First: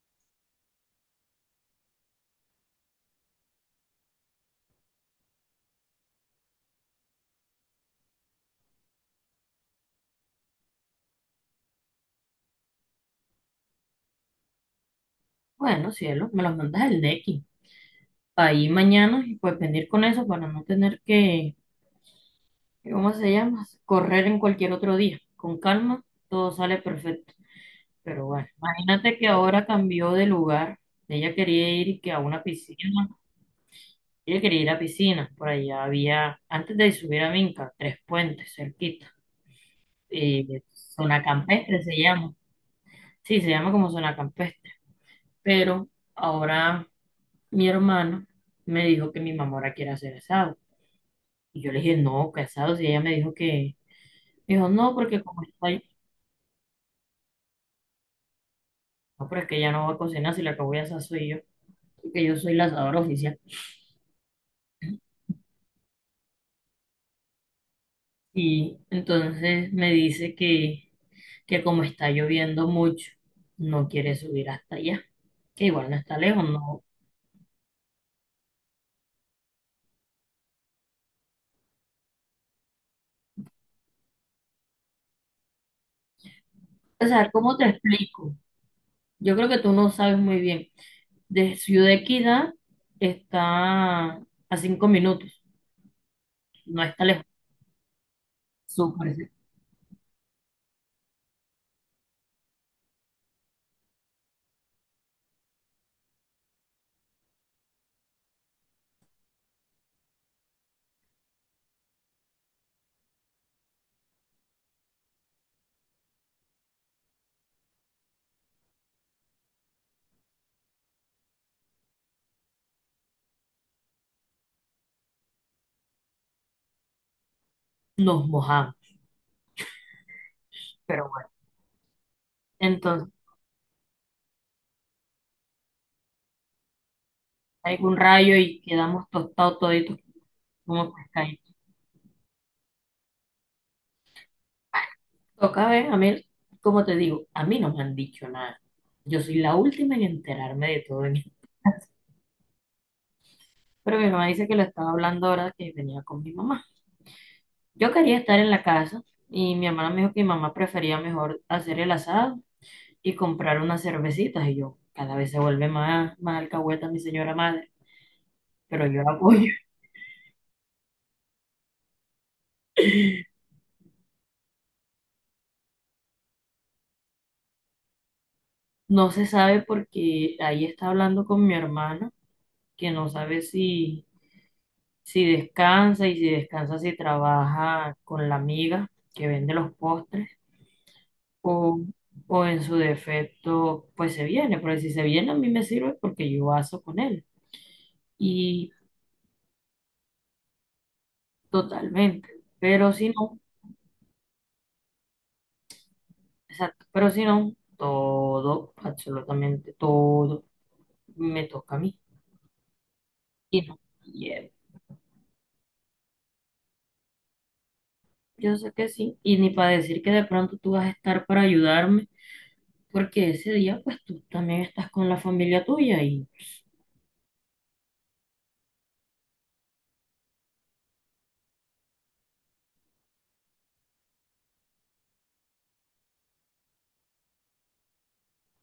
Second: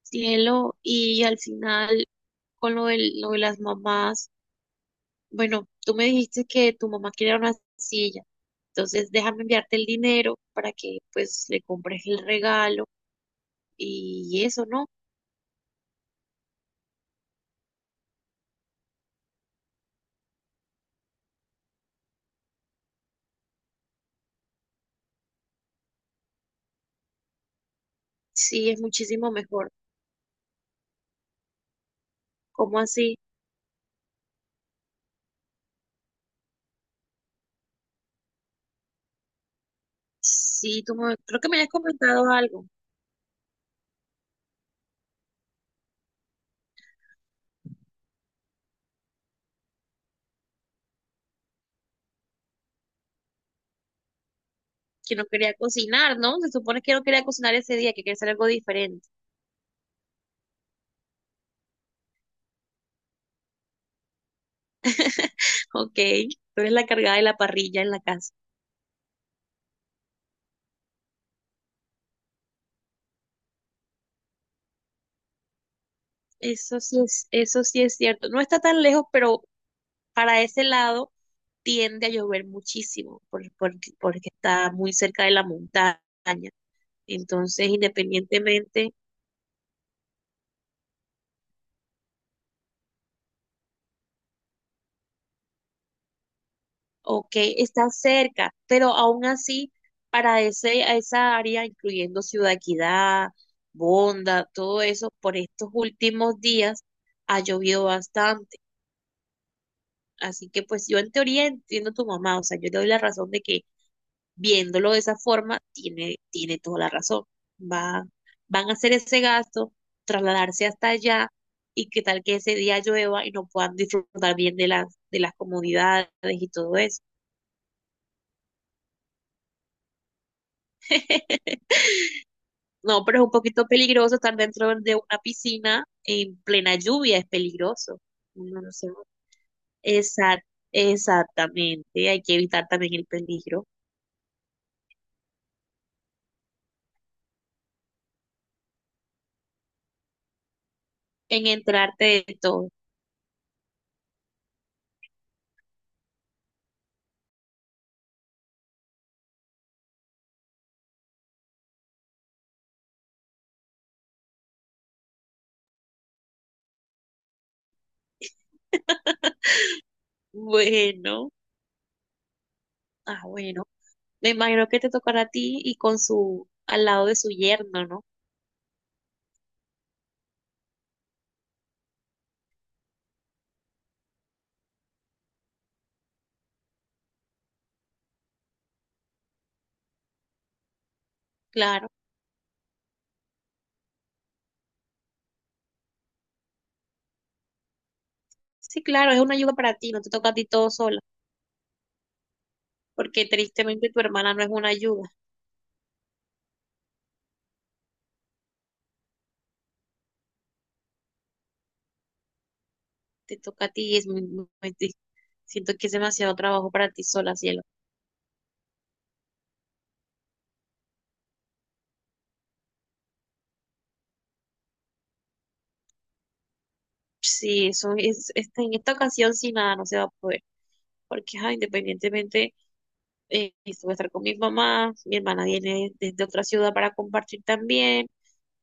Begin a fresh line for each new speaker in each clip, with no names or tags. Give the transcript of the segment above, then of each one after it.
Cielo, y al final, con lo de las mamás, bueno, tú me dijiste que tu mamá quería una silla, entonces déjame enviarte el dinero para que pues le compres el regalo y eso, ¿no?
Bueno, cielo, me los mandas el Nequi. Ahí mañana y pues venir con eso para no tener que, ¿cómo se llama? Correr en cualquier otro día. Con calma, todo sale perfecto. Pero bueno,
Sí, es
imagínate que
muchísimo
ahora
mejor.
cambió de lugar. Ella quería ir y que a una
¿Cómo
piscina.
así?
Ella quería ir a piscina. Por allá había, antes de subir a Minca, tres puentes cerquita.
Sí,
Zona
creo que me habías
campestre se
comentado
llama.
algo,
Sí, se llama como zona campestre. Pero ahora mi hermano me dijo que mi mamá ahora quiere hacer eso. Y yo le dije, no, casados. Y ella me dijo me dijo, no,
que
porque
no
como
quería
estoy,
cocinar, ¿no? Se supone que no quería cocinar ese día, que quería hacer algo diferente.
no, pero es que ella no va a cocinar, si la que voy a asar soy yo, porque yo soy la asadora oficial.
Ok, tú eres la cargada de la parrilla en la casa.
Y entonces me dice que como está lloviendo mucho, no quiere subir hasta allá, que igual no está lejos,
Eso
no.
sí es, eso sí es cierto. No está tan lejos, pero para ese lado tiende a llover muchísimo porque está muy cerca de la montaña.
O sea, ¿cómo
Entonces,
te explico?
independientemente,
Yo creo que tú no sabes muy bien. De Ciudad Equidad está a 5 minutos, no está lejos,
ok, está cerca, pero
súper,
aún
cerca.
así, para a esa área, incluyendo Ciudad Equidad, Bonda, todo eso, por estos últimos días ha llovido bastante. Así que pues yo en teoría entiendo a tu mamá, o sea, yo le doy la razón de que viéndolo de esa forma, tiene toda la razón. Va, van a hacer ese gasto, trasladarse hasta allá y qué tal que ese día llueva y no puedan disfrutar bien de de las comodidades y todo eso.
Nos mojamos, pero bueno.
No,
Entonces
pero es un poquito peligroso estar dentro de una piscina en plena lluvia, es
algún
peligroso.
rayo
Uno
y
no se-
quedamos tostados toditos
Exact-
como pescaditos.
exactamente, hay que evitar también el peligro
Toca ver, a mí, como te digo, a mí no me han dicho nada. Yo soy la última en enterarme de todo esto.
en entrarte de todo.
Pero mi mamá dice que lo estaba hablando ahora que venía con mi mamá. Yo quería estar en la casa y mi hermana me dijo que mi mamá prefería mejor hacer el asado y comprar unas cervecitas. Y yo, cada vez se vuelve más alcahueta mi señora madre, pero yo la apoyo.
Bueno, bueno. Me imagino que te tocará a ti y con al lado de su yerno, ¿no?
No se sabe porque ahí está hablando con mi hermana que no sabe si, si descansa y si descansa, si trabaja con la amiga que vende los postres o,
Claro.
o en su defecto, pues se viene, pero si se viene a mí me sirve porque yo aso con él y
Sí, claro, es una ayuda para ti, no te toca a ti todo sola,
totalmente, pero si
porque
no,
tristemente tu hermana no es una ayuda,
exacto, pero si no, todo, absolutamente todo me toca a mí
te
y
toca a
no,
ti y es
y,
muy triste. Siento que es demasiado trabajo para ti sola, cielo.
Yo sé que sí, y ni para decir que de pronto tú vas a estar para ayudarme porque ese día pues tú también estás con la familia tuya y
Sí, eso es, en esta ocasión sí nada, no se va a poder, porque ajá, independientemente, esto voy a estar con mi mamá, mi hermana viene desde otra ciudad para compartir también.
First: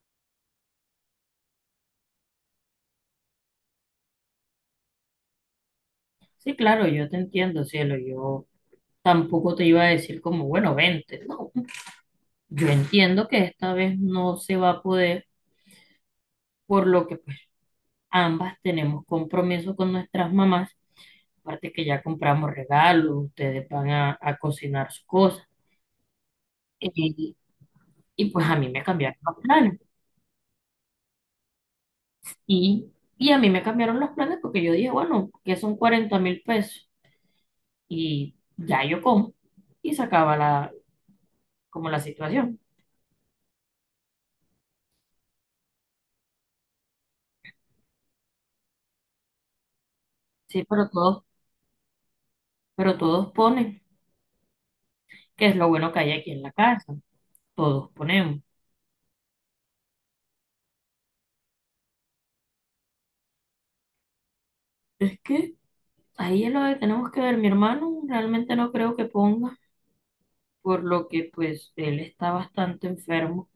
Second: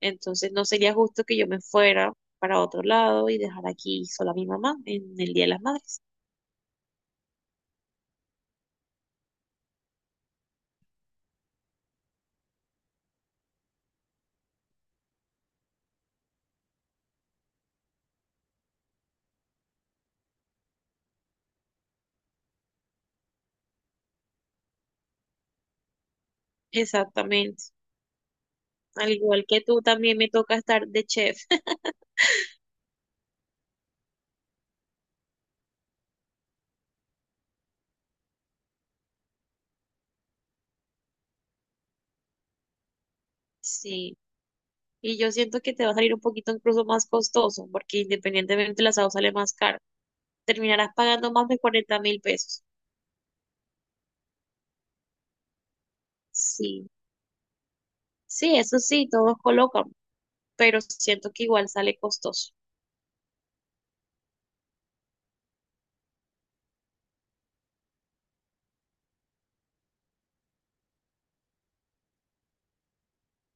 Entonces no sería justo que yo me fuera para otro lado y dejar aquí sola a mi mamá en el Día de las Madres.
sí, claro, yo te entiendo, cielo. Yo tampoco te iba a decir como, bueno, vente. No, yo entiendo que esta vez no se va a poder, por lo que pues ambas tenemos compromiso con nuestras mamás. Aparte que ya compramos regalos, ustedes van a cocinar sus cosas. Y,
Exactamente.
y pues a mí me
Al
cambiaron los
igual que
planes.
tú, también me toca estar de chef.
Y, y a mí me cambiaron los planes porque yo dije, bueno, que son 40.000 pesos. Y ya yo como. Y se acaba como la situación.
Sí. Y yo siento que te va a salir un poquito incluso más costoso, porque independientemente el asado sale más caro.
Sí,
Terminarás pagando más de 40.000 pesos.
pero todos ponen. Que es lo bueno que hay aquí en la
Sí.
casa, todos ponemos.
Sí, eso sí, todos colocan, pero siento que igual sale costoso.
Es que ahí es lo que tenemos que ver, mi hermano realmente no creo que ponga, por lo que pues él está bastante enfermo.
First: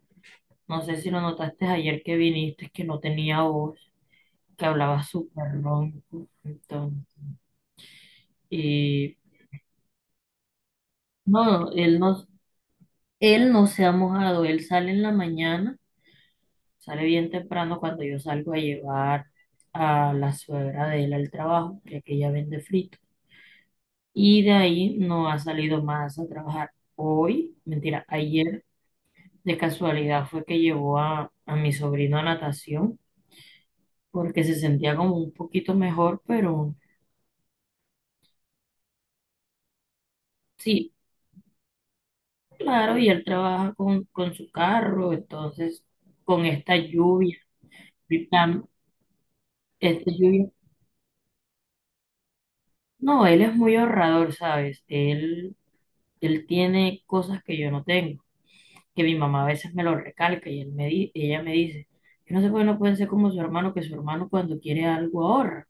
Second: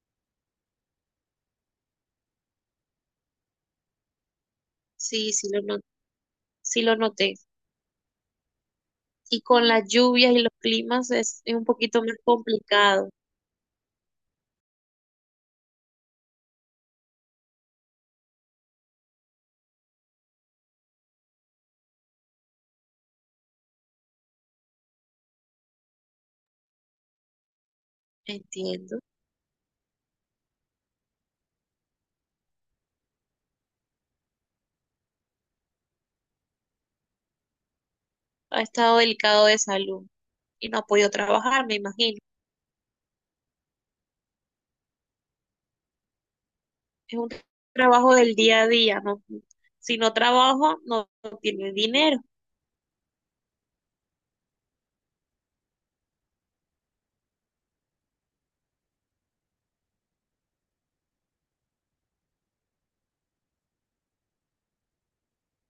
No sé si lo notaste ayer que viniste, que no tenía voz, que hablaba
Sí, sí
súper
lo no,
ronco,
sí lo
entonces,
noté.
y
Y con las lluvias y los climas es un
no, él
poquito más
no,
complicado.
él no se ha mojado, él sale en la mañana, sale bien temprano cuando yo salgo a llevar a la suegra de él al trabajo, ya que ella vende frito. Y de ahí no ha salido más a trabajar. Hoy, mentira, ayer
Entiendo.
de casualidad fue que llevó a mi sobrino a natación porque se sentía como un poquito mejor, pero
Ha estado delicado de salud y no ha
sí,
podido trabajar, me imagino.
claro, y él trabaja con su carro, entonces con esta
Es un
lluvia,
trabajo
y
del día
tan-
a día, ¿no? Si
esta
no
lluvia,
trabajo, no tiene dinero.
no, él es muy ahorrador, ¿sabes? Él tiene cosas que yo no tengo. Que mi mamá a veces me lo recalca y ella me dice, yo no sé por qué no pueden ser como su hermano, que su hermano cuando quiere algo ahorra.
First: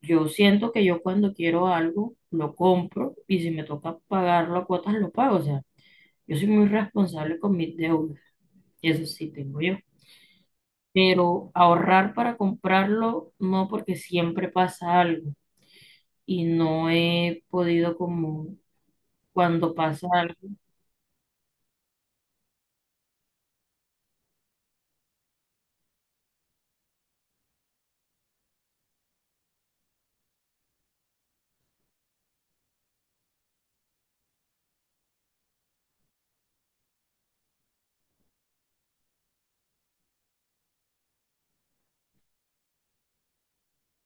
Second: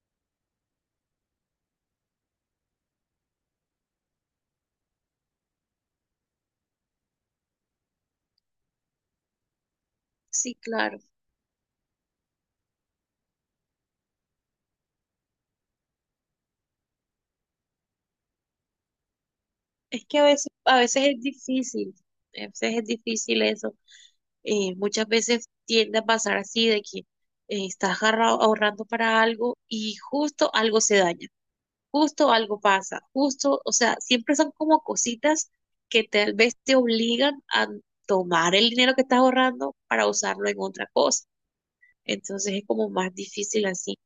Yo siento que yo cuando quiero algo lo compro y si me toca pagarlo a cuotas lo pago. O sea, yo soy muy responsable con mis deudas, eso sí tengo yo.
Sí, claro.
Pero ahorrar para comprarlo no porque siempre pasa algo y no he podido como cuando
Es
pasa
que
algo.
a veces es difícil, a veces es difícil eso. Muchas veces tiende a pasar así de que estás ahorrando para algo y justo algo se daña. Justo algo pasa, justo, o sea, siempre son como cositas que tal vez te obligan a tomar el dinero que estás ahorrando para usarlo en otra cosa. Entonces es como más difícil así.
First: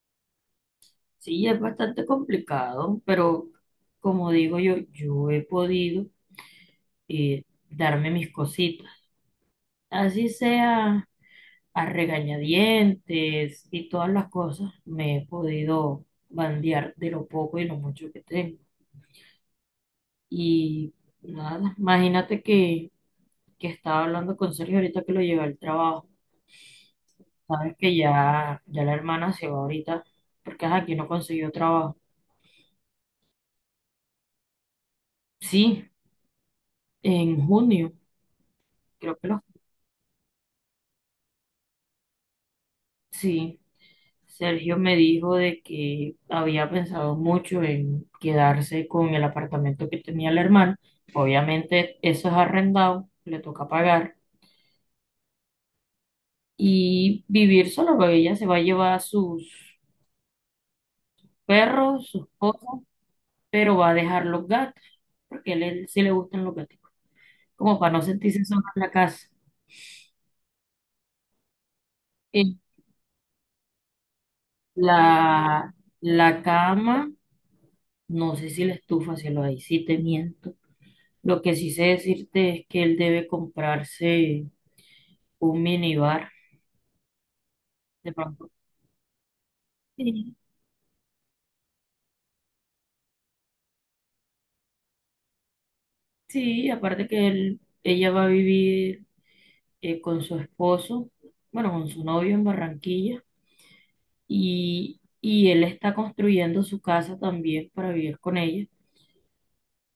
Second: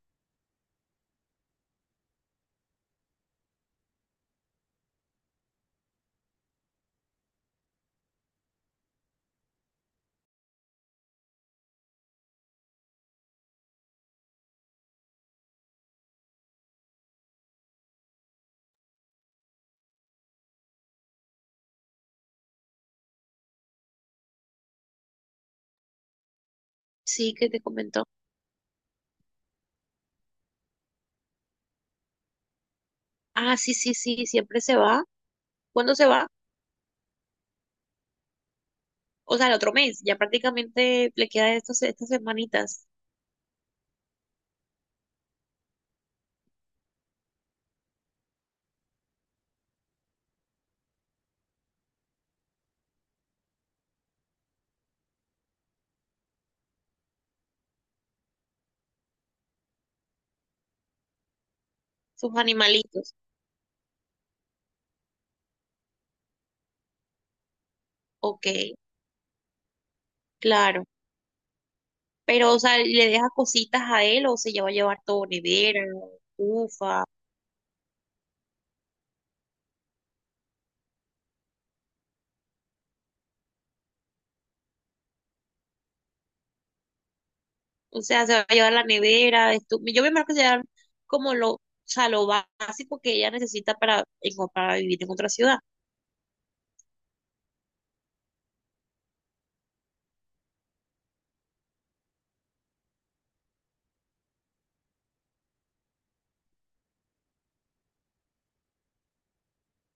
Sí, es bastante complicado, pero como digo yo, yo he podido eh, darme mis cositas. Así sea a regañadientes y todas las cosas, me he podido bandear de lo poco y lo mucho que tengo. Y nada, imagínate que estaba hablando con Sergio ahorita que lo llevé al trabajo.
Sí, que te
Sabes que
comentó.
ya la hermana se va ahorita porque ajá, aquí no consiguió trabajo.
Ah, sí, sí, sí, siempre se va.
Sí,
¿Cuándo se va?
en junio, creo que
O
lo...
sea, el otro mes. Ya prácticamente le quedan estas semanitas,
Sí. Sergio me dijo de que había pensado mucho en quedarse con el apartamento que tenía el hermano. Obviamente eso es arrendado, le toca pagar y vivir solo, porque ella se va a llevar sus perros, sus
sus
cosas,
animalitos.
pero va a dejar los gatos, porque a él sí le gustan los gatos, como para no sentirse
Ok,
sola en la casa.
claro.
Eh,
Pero, o sea, ¿le deja cositas a él o se lleva a llevar todo,
La,
nevera,
la
ufa?
cama, no sé si la estufa, si lo ahí sí te miento. Lo que sí sé decirte es que él debe comprarse un minibar,
O
de
sea, se va
pronto.
a llevar la nevera, yo me imagino que
Sí,
se llevan o sea, lo básico que ella necesita para, para vivir en otra ciudad.
sí, aparte que ella va a vivir con su esposo, bueno, con su novio en Barranquilla, y él está construyendo su casa también para vivir con ella,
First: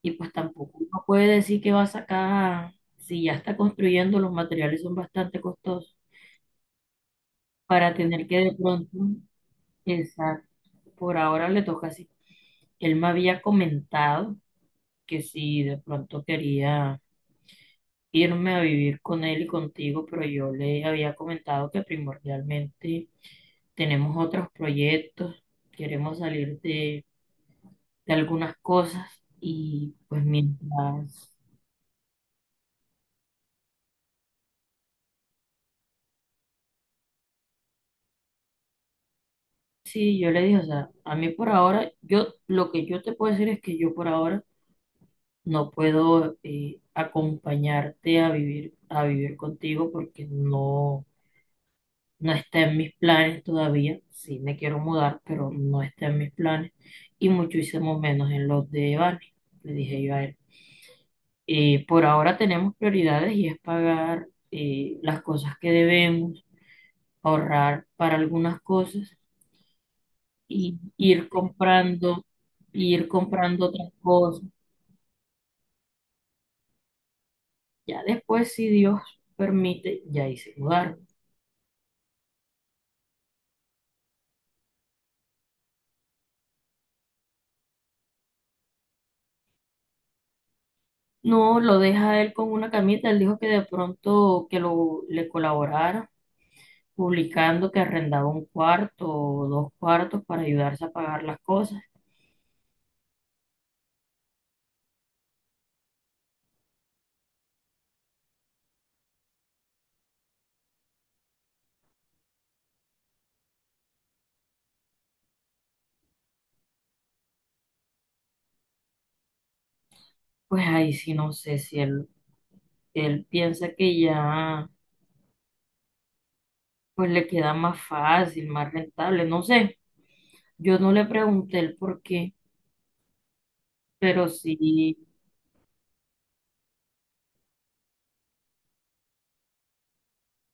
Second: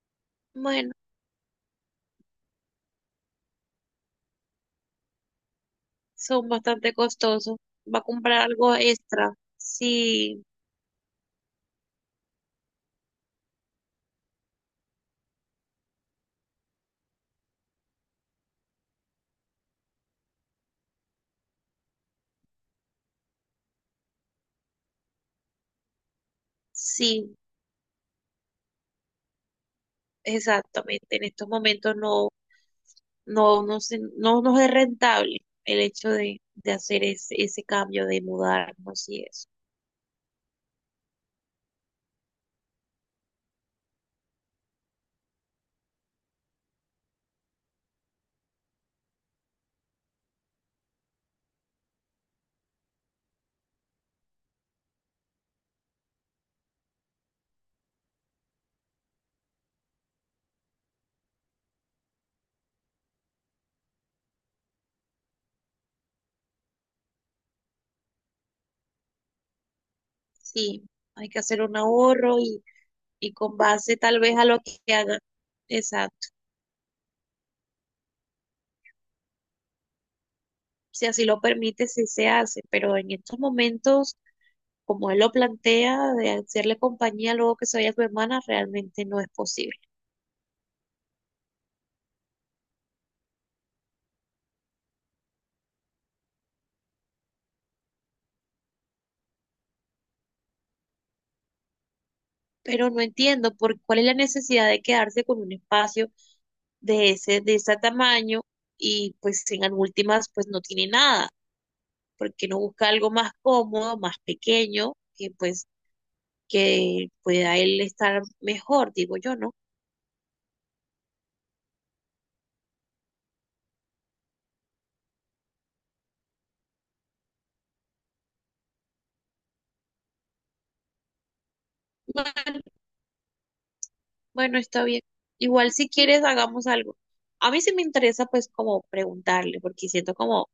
y pues tampoco
Bueno,
uno puede decir que va a sacar, si ya está construyendo, los materiales son bastante costosos,
son bastante costosos.
para
Va a
tener que
comprar
de
algo
pronto,
extra. Sí,
exacto, por ahora le toca así. Él me había comentado que si de pronto quería irme a vivir con él y contigo, pero yo le había comentado que primordialmente tenemos otros proyectos, queremos salir
sí,
de algunas cosas y pues
exactamente. En
mientras,
estos momentos no nos es rentable el hecho de hacer ese cambio, de mudarnos y eso.
sí, yo le dije, o sea, a mí por ahora, yo lo que yo te puedo decir es que yo por ahora no puedo acompañarte a vivir contigo porque no. No está en mis planes todavía. Sí, me quiero mudar, pero no está en mis planes. Y muchísimo menos en los de Vane, le dije yo a él. Por ahora tenemos prioridades y es pagar las cosas que debemos, ahorrar para algunas cosas y
Sí,
ir
hay que hacer un
comprando,
ahorro
y ir
y con
comprando otras
base tal vez
cosas.
a lo que haga. Exacto.
Ya después, si Dios permite, ya hice mudar.
Si así lo permite, sí se hace, pero en estos momentos, como él lo plantea, de hacerle compañía luego que se vaya su hermana, realmente no es posible.
No, lo deja él con una camita. Él dijo que de pronto que lo le colaborara publicando que arrendaba un cuarto o dos cuartos para ayudarse a pagar las cosas.
Pero no entiendo por cuál es la necesidad de quedarse con un espacio de de ese tamaño y pues en las últimas pues no tiene nada, ¿porque no busca algo más cómodo, más pequeño, que pueda él estar mejor, digo yo, no?
Pues ahí sí no sé si él piensa que ya pues le queda más fácil, más rentable, no sé. Yo no le pregunté el por qué,
Bueno,
pero
Bueno, está
sí,
bien. Igual si quieres hagamos algo. A mí sí me interesa pues como preguntarle, porque siento como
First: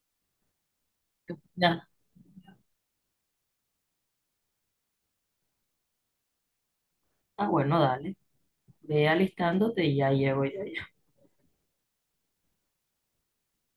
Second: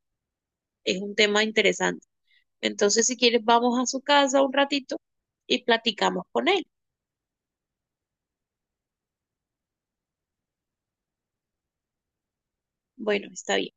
es un tema
ya,
interesante. Entonces, si quieres, vamos a su casa un ratito y platicamos con él.
ah, bueno, dale, ve alistándote y ya llego yo.
Bueno, está bien.